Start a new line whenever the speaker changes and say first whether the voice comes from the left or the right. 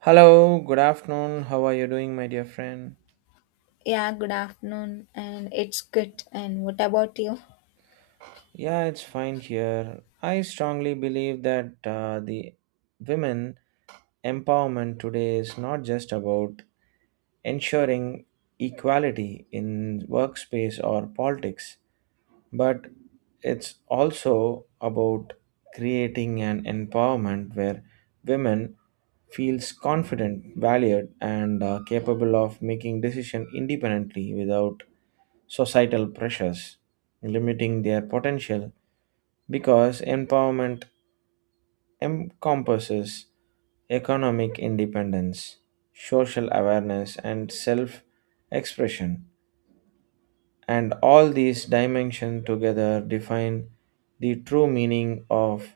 right: Hello, good afternoon. How are you doing, my dear friend?
left: Yeah, good afternoon, and it's good. And what about you?
right: Yeah, it's fine here. I strongly believe that the women empowerment today is not just about ensuring equality in workspace or politics, but it's also about creating an empowerment where women feels confident, valued, and capable of making decision independently without societal pressures, limiting their potential because empowerment encompasses economic independence, social awareness, and self expression. And all these dimensions together define the true meaning of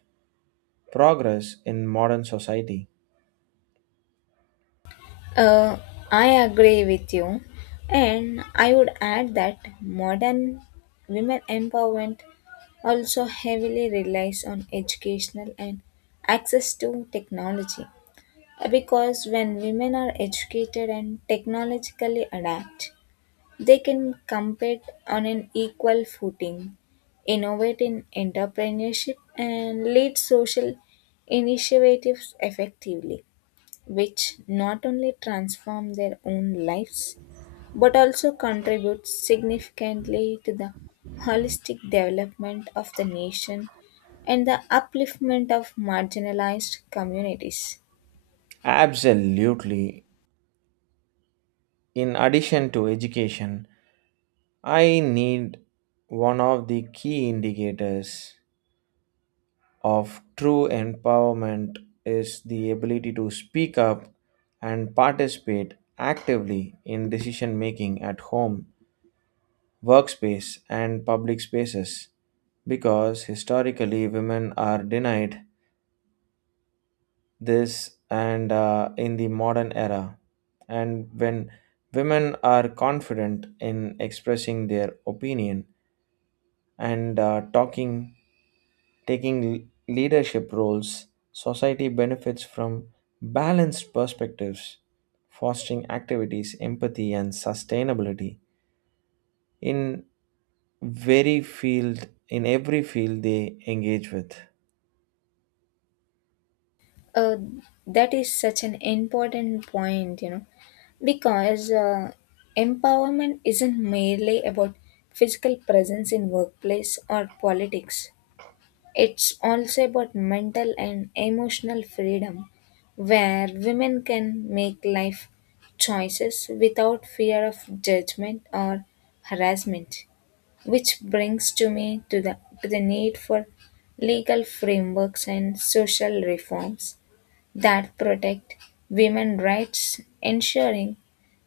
right: progress in modern society.
left: Uh, I agree with you, and I would add that modern women empowerment also heavily relies on educational and access to technology. Because when women are educated and technologically adept, they can compete on an equal footing, innovate in entrepreneurship, and lead social initiatives effectively, which not only transform their own lives but also contribute significantly to the holistic development of the nation and the upliftment of marginalized communities.
right: Absolutely. In addition to education, I need one of the key indicators of true empowerment is the ability to speak up and participate actively in decision making at home, workspace, and public spaces because historically women are denied this and in the modern era. And when women are confident in expressing their opinion and taking l- leadership roles, society benefits from balanced perspectives, fostering activities, empathy, and sustainability in very field in every field they engage with.
left: Uh, that is such an important point, you know, because empowerment isn't merely about physical presence in workplace or politics. It's also about mental and emotional freedom, where women can make life choices without fear of judgment or harassment. Which brings to me to the need for legal frameworks and social reforms that protect women's rights, ensuring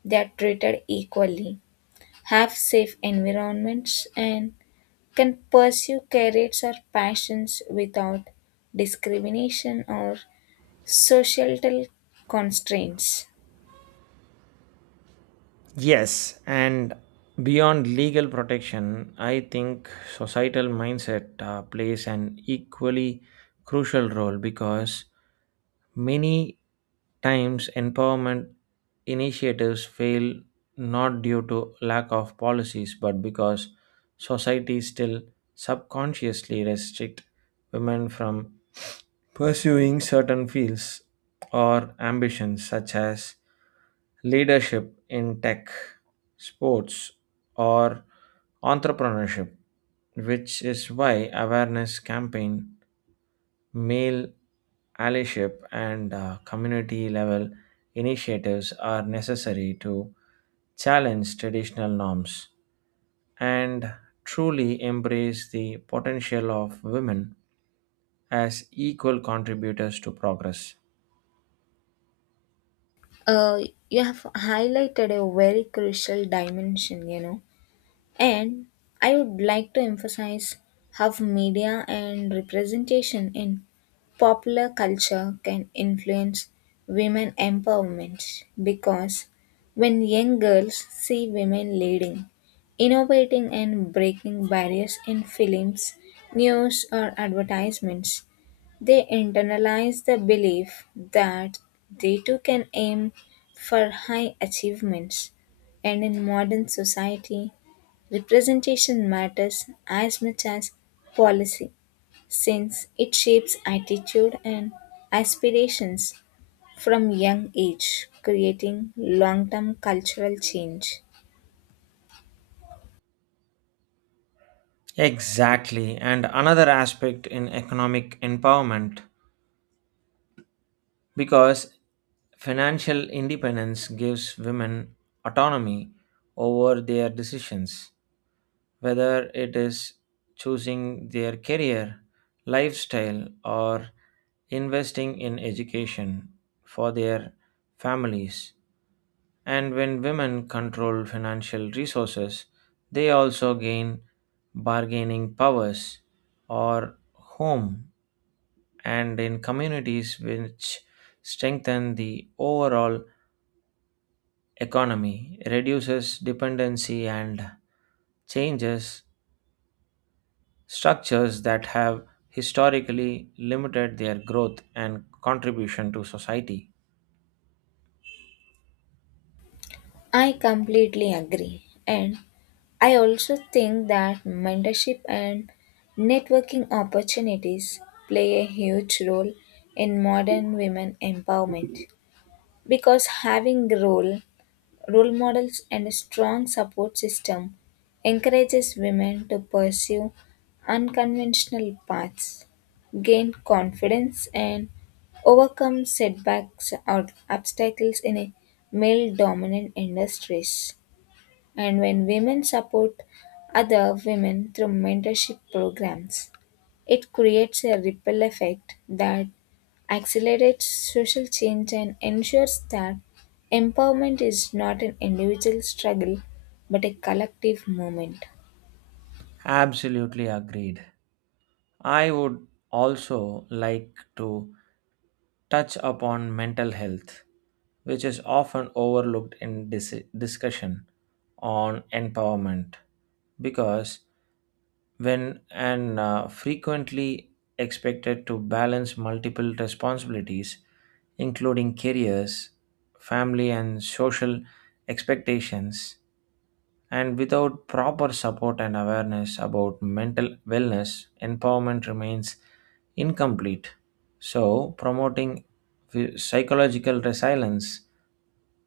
left: they are treated equally, have safe environments, and can pursue careers or passions without discrimination or societal constraints.
right: Yes, and beyond legal protection, I think societal mindset plays an equally crucial role because many times empowerment initiatives fail not due to lack of policies but because society still subconsciously restrict women from pursuing certain fields or ambitions such as leadership in tech, sports, or entrepreneurship, which is why awareness campaign, male allyship, and community level initiatives are necessary to challenge traditional norms and truly embrace the potential of women as equal contributors to progress.
left: uh, you have highlighted a very crucial dimension, you know. And I would like to emphasize how media and representation in popular culture can influence women empowerment, because when young girls see women leading, innovating, and breaking barriers in films, news, or advertisements, they internalize the belief that they too can aim for high achievements. And in modern society, representation matters as much as policy, since it shapes attitude and aspirations from young age, creating long-term cultural change.
right: Exactly, and another aspect in economic empowerment because financial independence gives women autonomy over their decisions, whether it is choosing their career, lifestyle, or investing in education for their families. And when women control financial resources, they also gain bargaining powers or home and in communities which strengthen the overall economy, reduces dependency and changes structures that have historically limited their growth and contribution to society.
left: I completely agree. And I also think that mentorship and networking opportunities play a huge role in modern women empowerment, because having a role models and a strong support system encourages women to pursue unconventional paths, gain confidence, and overcome setbacks or obstacles in a male dominant industries. And when women support other women through mentorship programs, it creates a ripple effect that accelerates social change and ensures that empowerment is not an individual struggle but a collective movement.
right: Absolutely agreed. I would also like to touch upon mental health, which is often overlooked in discussion on empowerment because when and frequently expected to balance multiple responsibilities including careers family and social expectations and without proper support and awareness about mental wellness, empowerment remains incomplete. So, promoting psychological resilience,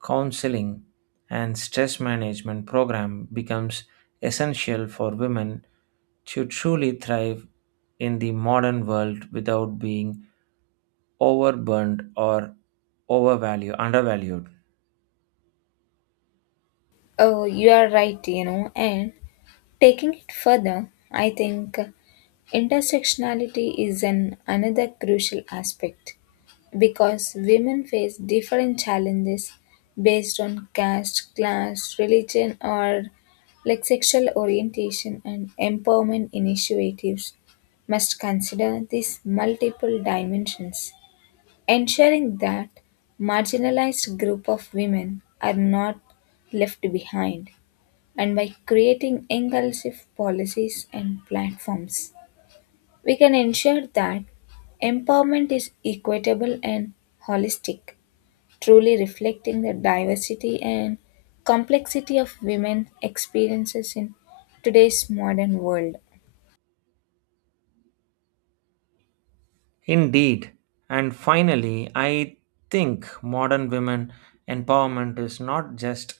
right: counseling, and stress management program becomes essential for women to truly thrive in the modern world without being overburdened or overvalued undervalued.
left: Oh, you are right, you know, and taking it further, I think. Intersectionality is an another crucial aspect, because women face different challenges based on caste, class, religion, or like sexual orientation, and empowerment initiatives must consider these multiple dimensions, ensuring that marginalized group of women are not left behind. And by creating inclusive policies and platforms, we can ensure that empowerment is equitable and holistic, truly reflecting the diversity and complexity of women's experiences in today's modern world.
right: Indeed. And finally, I think modern women empowerment is not just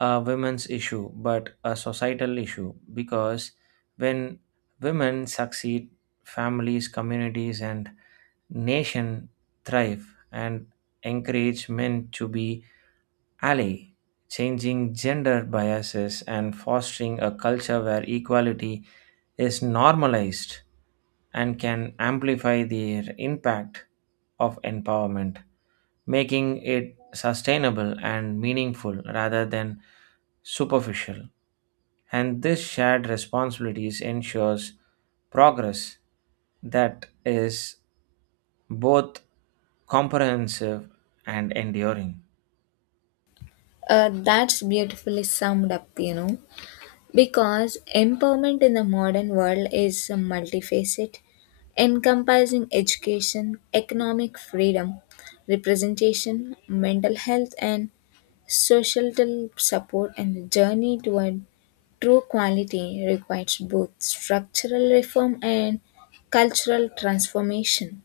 right: a women's issue but a societal issue because when women succeed, families, communities, and nation thrive and encourage men to be Alley, changing gender biases and fostering a culture where equality is normalized and can amplify the impact of empowerment, making it sustainable and meaningful rather than superficial. And this shared responsibilities ensures progress that is both comprehensive and enduring.
left: That's beautifully summed up, you know, because empowerment in the modern world is multifaceted, encompassing education, economic freedom, representation, mental health, and societal support. And the journey toward true quality requires both structural reform and cultural transformation,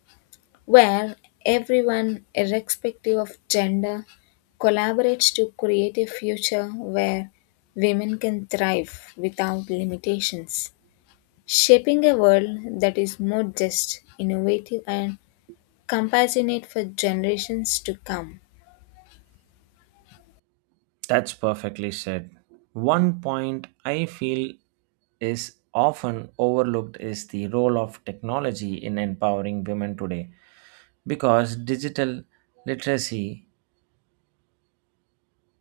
left: where everyone, irrespective of gender, collaborates to create a future where women can thrive without limitations, shaping a world that is more just, innovative, and compassionate for generations to come.
right: That's perfectly said. One point I feel is often overlooked is the role of technology in empowering women today because digital literacy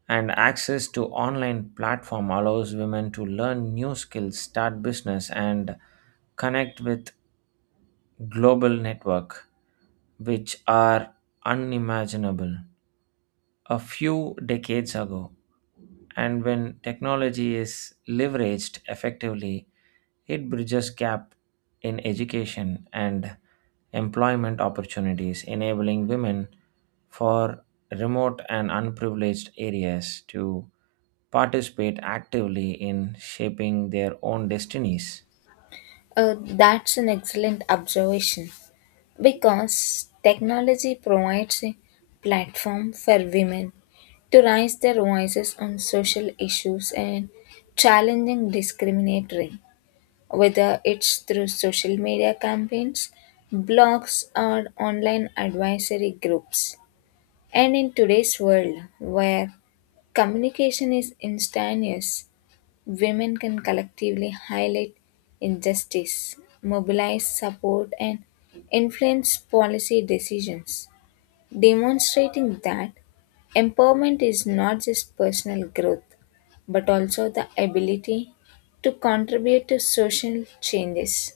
right: and access to online platform allows women to learn new skills, start business and connect with global network which are unimaginable a few decades ago. And when technology is leveraged effectively, it bridges gap in education and employment opportunities, enabling women for remote and unprivileged areas to participate actively in shaping their own destinies.
left: That's an excellent observation. Because technology provides a platform for women to raise their voices on social issues and challenging discriminatory, whether it's through social media campaigns, blogs, or online advisory groups. And in today's world, where communication is instantaneous, women can collectively highlight injustice, mobilize support, and influence policy decisions, demonstrating that empowerment is not just personal growth but also the ability to contribute to social changes.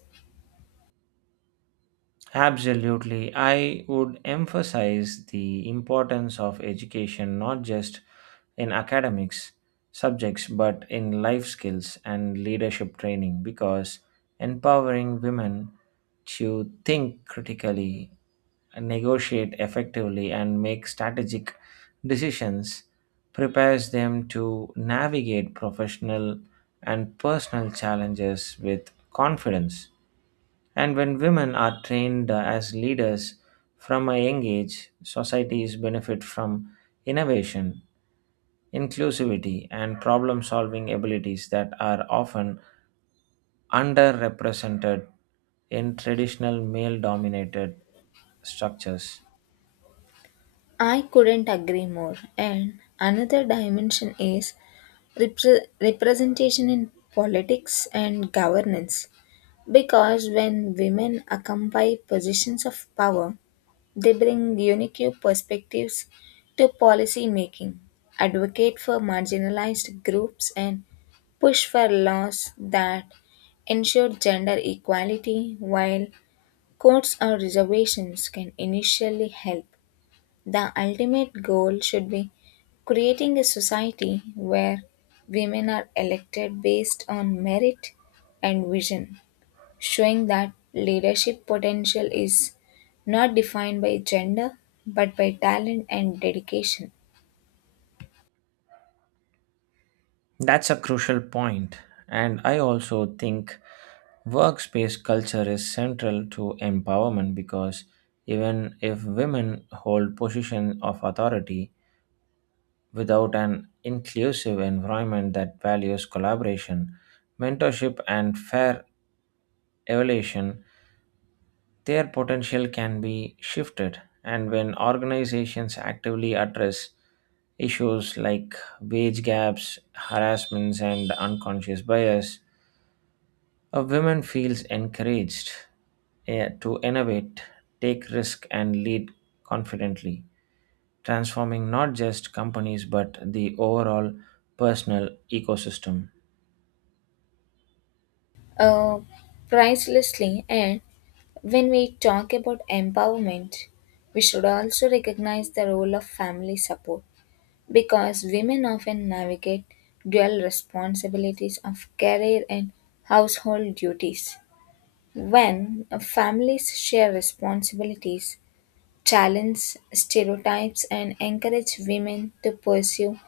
right: Absolutely. I would emphasize the importance of education not just in academics subjects but in life skills and leadership training because empowering women to think critically, negotiate effectively, and make strategic decisions prepares them to navigate professional and personal challenges with confidence and when women are trained as leaders from a young age, societies benefit from innovation, inclusivity, and problem solving abilities that are often underrepresented in traditional male dominated structures.
left: I couldn't agree more. And another dimension is representation in politics and governance. Because when women occupy positions of power, they bring unique perspectives to policy making, advocate for marginalized groups, and push for laws that ensure gender equality. While courts or reservations can initially help, the ultimate goal should be creating a society where women are elected based on merit and vision, showing that leadership potential is not defined by gender but by talent and dedication.
right: That's a crucial point, and I also think workspace culture is central to empowerment because even if women hold positions of authority, without an inclusive environment that values collaboration, mentorship, and fair evaluation, their potential can be shifted. And when organizations actively address issues like wage gaps, harassments, and unconscious bias, a woman feels encouraged to innovate, take risk, and lead confidently transforming not just companies but the overall personal ecosystem.
left: Uh, Pricelessly. And when we talk about empowerment, we should also recognize the role of family support, because women often navigate dual responsibilities of career and household duties. When families share responsibilities, challenge stereotypes, and encourage women to pursue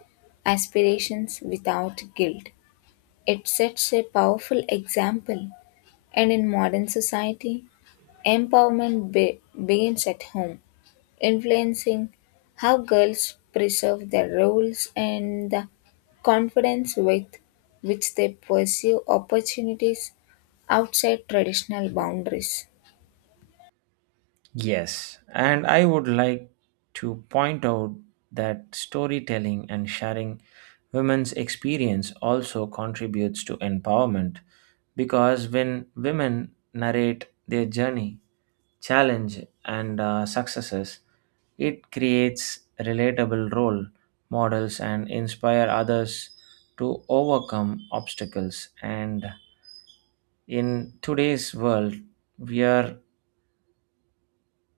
left: aspirations without guilt, it sets a powerful example, and in modern society, empowerment begins at home, influencing how girls preserve their roles and the confidence with which they pursue opportunities outside traditional boundaries.
right: Yes, and I would like to point out that storytelling and sharing women's experience also contributes to empowerment because when women narrate their journey, challenge, and successes, it creates relatable role models and inspire others to overcome obstacles and in today's world, we are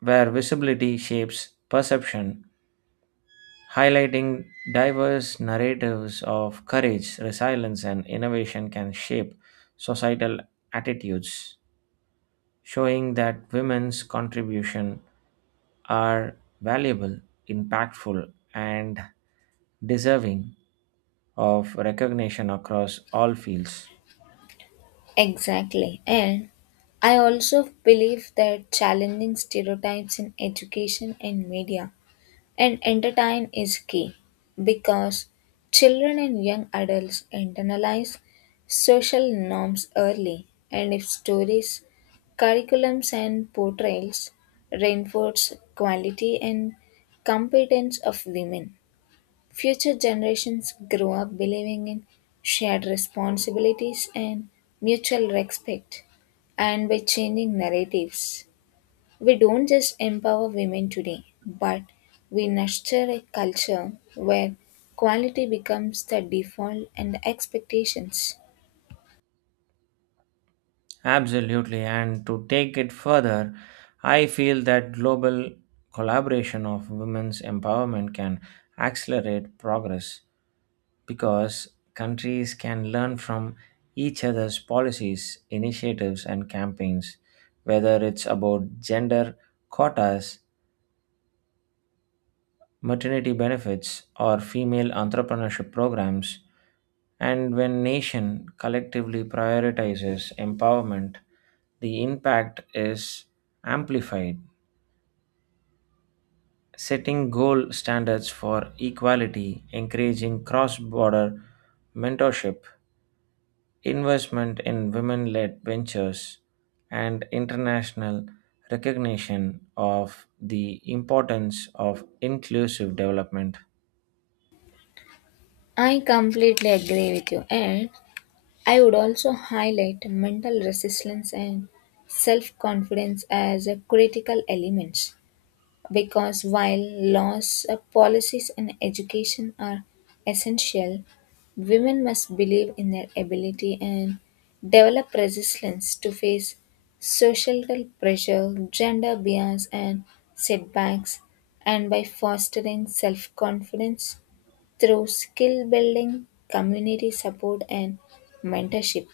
right: where visibility shapes perception, highlighting diverse narratives of courage, resilience, and innovation can shape societal attitudes, showing that women's contribution are valuable, impactful, and deserving of recognition across all fields.
left: Exactly. And I also believe that challenging stereotypes in education and media and entertain is key, because children and young adults internalize social norms early, and if stories, curriculums, and portrayals reinforce quality and competence of women, future generations grow up believing in shared responsibilities and mutual respect. And by changing narratives, we don't just empower women today, but we nurture a culture where quality becomes the default and the expectations.
right: Absolutely. And to take it further, I feel that global collaboration of women's empowerment can accelerate progress because countries can learn from each other's policies, initiatives, and campaigns, whether it's about gender quotas, maternity benefits, or female entrepreneurship programs. And when nation collectively prioritizes empowerment, the impact is amplified. Setting goal standards for equality, encouraging cross border mentorship, investment in women led ventures, and international recognition of the importance of inclusive development.
left: I completely agree with you, and I would also highlight mental resilience and self confidence as a critical elements, because while laws, policies, and education are essential, women must believe in their ability and develop resilience to face societal pressure, gender bias, and setbacks. And by fostering self confidence through skill building, community support, and mentorship,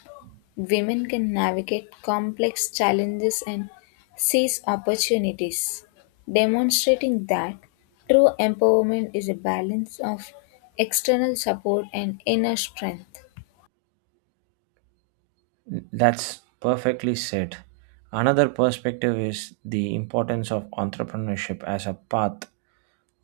left: women can navigate complex challenges and seize opportunities, demonstrating that true empowerment is a balance of external support and inner strength.
right: That's perfectly said. Another perspective is the importance of entrepreneurship as a path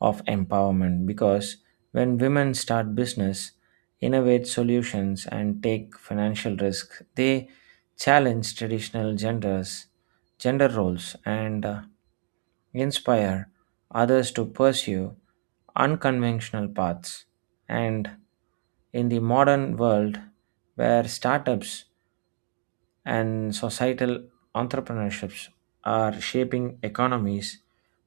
right: of empowerment because when women start business, innovate solutions, and take financial risk, they challenge gender roles, and inspire others to pursue unconventional paths. And in the modern world, where startups and societal entrepreneurships are shaping economies,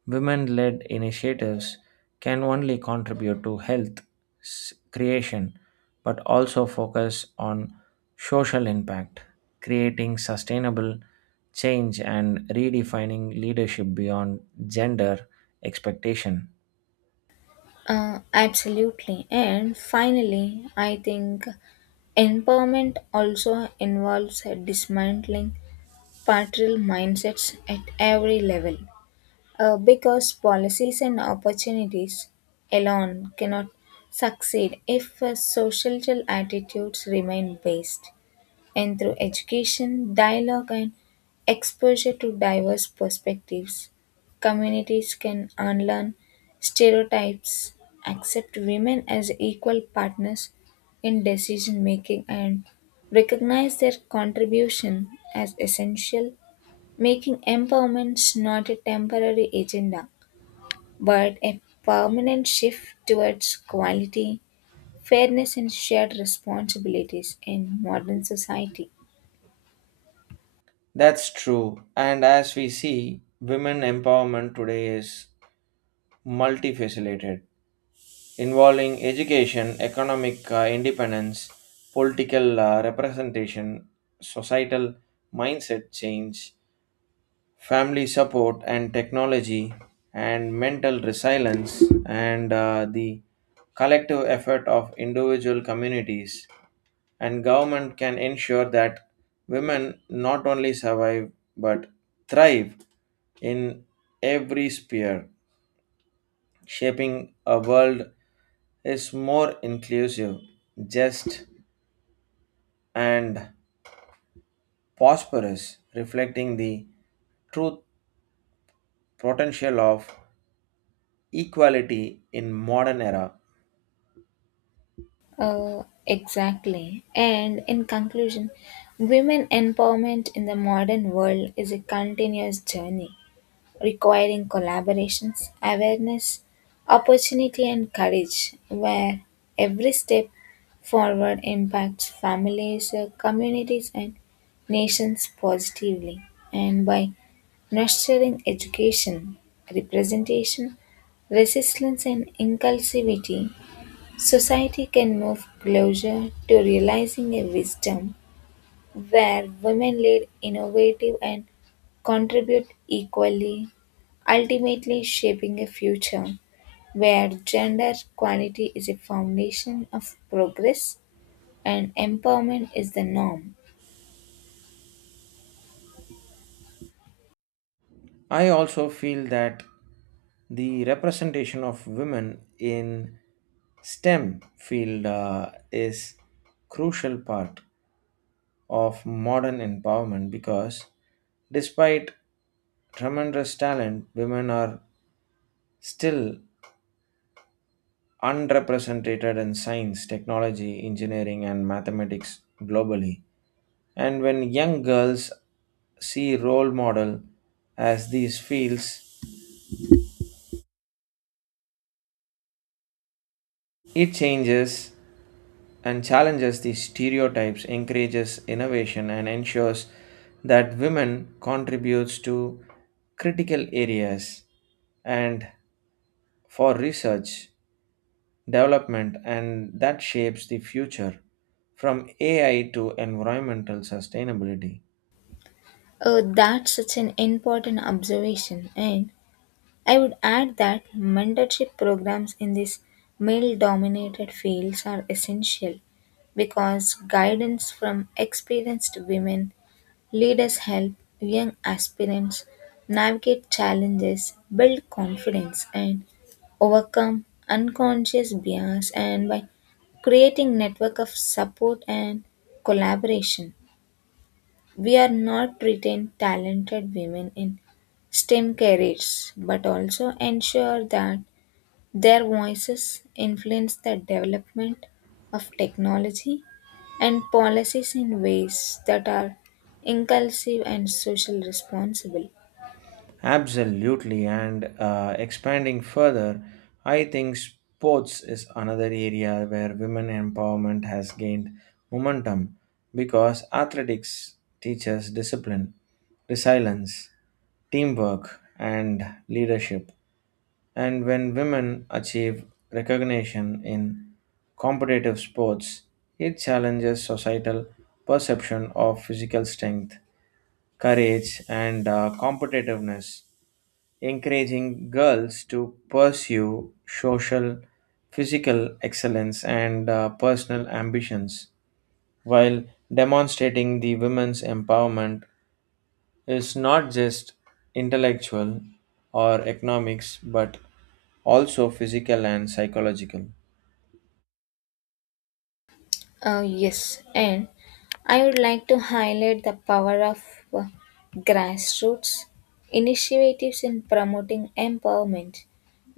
right: women led initiatives can only contribute to creation but also focus on social impact, creating sustainable change and redefining leadership beyond gender expectation.
left: Absolutely. And finally, I think empowerment also involves dismantling patriarchal mindsets at every level. Because policies and opportunities alone cannot succeed if societal attitudes remain based. And through education, dialogue, and exposure to diverse perspectives, communities can unlearn stereotypes, accept women as equal partners in decision making, and recognize their contribution as essential, making empowerment not a temporary agenda but a permanent shift towards quality, fairness, and shared responsibilities in modern society.
right: That's true. And as we see, women empowerment today is multifaceted involving education, economic independence, political representation, societal mindset change, family support and technology, and mental resilience, and the collective effort of individual communities. And government can ensure that women not only survive but thrive in every sphere, shaping a world is more inclusive, just, and prosperous, reflecting the true potential of equality in modern era.
left: Exactly. And in conclusion, women empowerment in the modern world is a continuous journey, requiring collaborations, awareness, opportunity, and courage, where every step forward impacts families, communities, and nations positively. And by nurturing education, representation, resilience, and inclusivity, society can move closer to realizing a wisdom where women lead innovative and contribute equally, ultimately shaping a future where gender equality is a foundation of progress and empowerment is the norm.
right: I also feel that the representation of women in STEM field is crucial part of modern empowerment because despite tremendous talent, women are still unrepresented in science, technology, engineering, and mathematics globally. And when young girls see role model as these fields, it changes and challenges these stereotypes, encourages innovation, and ensures that women contributes to critical areas and for research development and that shapes the future from AI to environmental sustainability.
left: Oh, that's such an important observation. And I would add that mentorship programs in these male dominated fields are essential, because guidance from experienced women leaders help young aspirants navigate challenges, build confidence, and overcome unconscious bias. And by creating network of support and collaboration, we are not retain talented women in STEM careers, but also ensure that their voices influence the development of technology and policies in ways that are inclusive and social responsible.
right: Absolutely, and expanding further, I think sports is another area where women empowerment has gained momentum because athletics teaches discipline, resilience, teamwork, and leadership, and when women achieve recognition in competitive sports, it challenges societal perception of physical strength, courage, and competitiveness, encouraging girls to pursue social, physical excellence, and personal ambitions, while demonstrating the women's empowerment is not just intellectual or economics but also physical and psychological.
left: Yes. And I would like to highlight the power of uh, grassroots initiatives in promoting empowerment,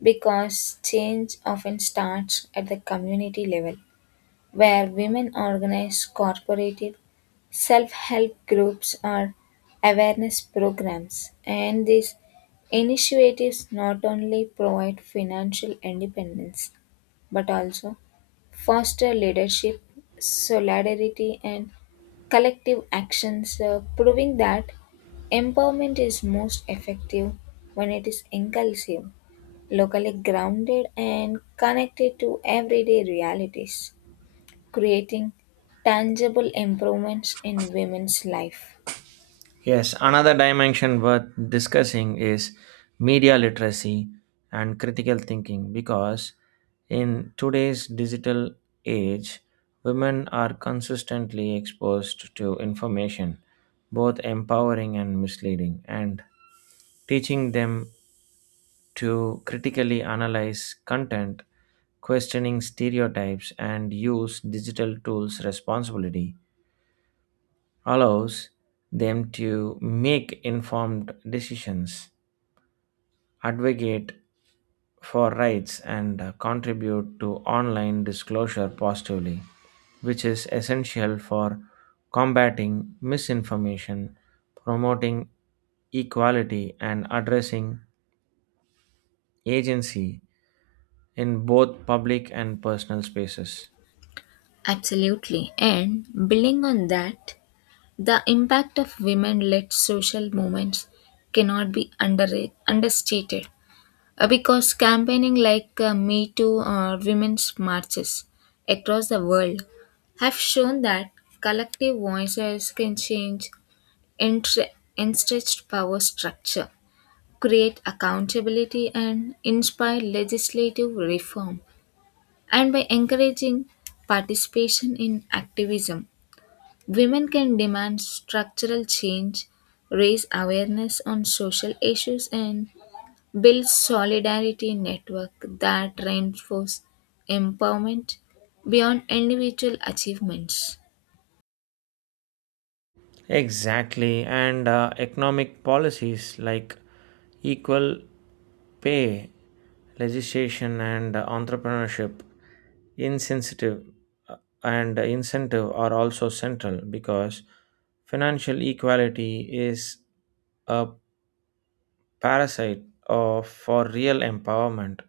left: because change often starts at the community level, where women organize cooperative self help groups or awareness programs. And these initiatives not only provide financial independence but also foster leadership, solidarity, and collective actions, proving that empowerment is most effective when it is inclusive, locally grounded, and connected to everyday realities, creating tangible improvements in women's life.
right: Yes, another dimension worth discussing is media literacy and critical thinking because in today's digital age, women are consistently exposed to information, both empowering and misleading, and teaching them to critically analyze content, questioning stereotypes, and use digital tools responsibly allows them to make informed decisions, advocate for rights, and contribute to online disclosure positively, which is essential for combating misinformation, promoting equality, and addressing agency in both public and personal spaces.
left: Absolutely. And building on that, the impact of women led social movements cannot be understated. Because campaigning like Me Too or women's marches across the world have shown that collective voices can change entre- entrenched power structure, create accountability, and inspire legislative reform. And by encouraging participation in activism, women can demand structural change, raise awareness on social issues, and build solidarity network that reinforce empowerment beyond individual achievements.
right: Exactly, and economic policies like equal pay legislation and entrepreneurship insensitive uh, and incentive are also central because financial equality is a parasite of for real empowerment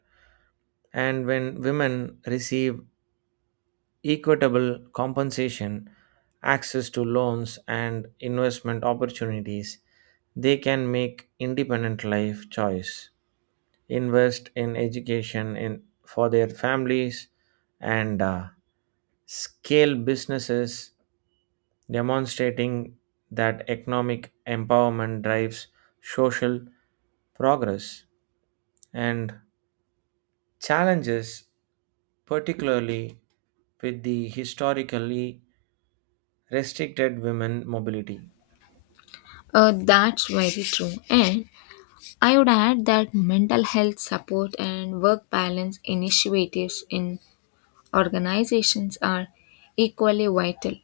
right: and when women receive equitable compensation access to loans and investment opportunities they can make independent life choice, invest in education in for their families, and scale businesses, demonstrating that economic empowerment drives social progress and challenges, particularly with the historically restricted women mobility.
left: That's very true. And I would add that mental health support and work balance initiatives in organizations are equally vital.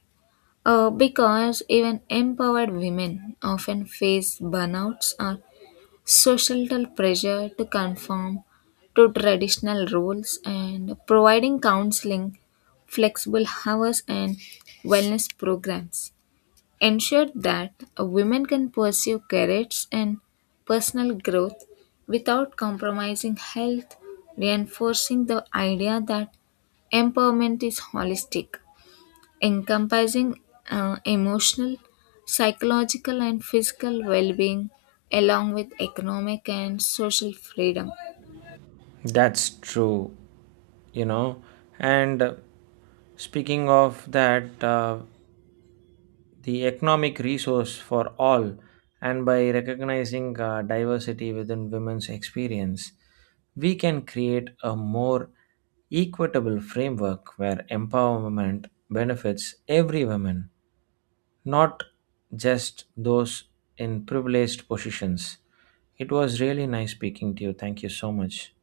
left: Because even empowered women often face burnouts or societal pressure to conform to traditional roles, and providing counseling, flexible hours, and wellness programs ensure that women can pursue careers and personal growth without compromising health, reinforcing the idea that empowerment is holistic, encompassing emotional, psychological, and physical well being, along with economic and social freedom.
right: That's true, you know. And speaking of that, the economic resource for all, and by recognizing diversity within women's experience, we can create a more equitable framework where empowerment benefits every woman, not just those in privileged positions. It was really nice speaking to you. Thank you so much.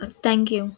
left: Thank you.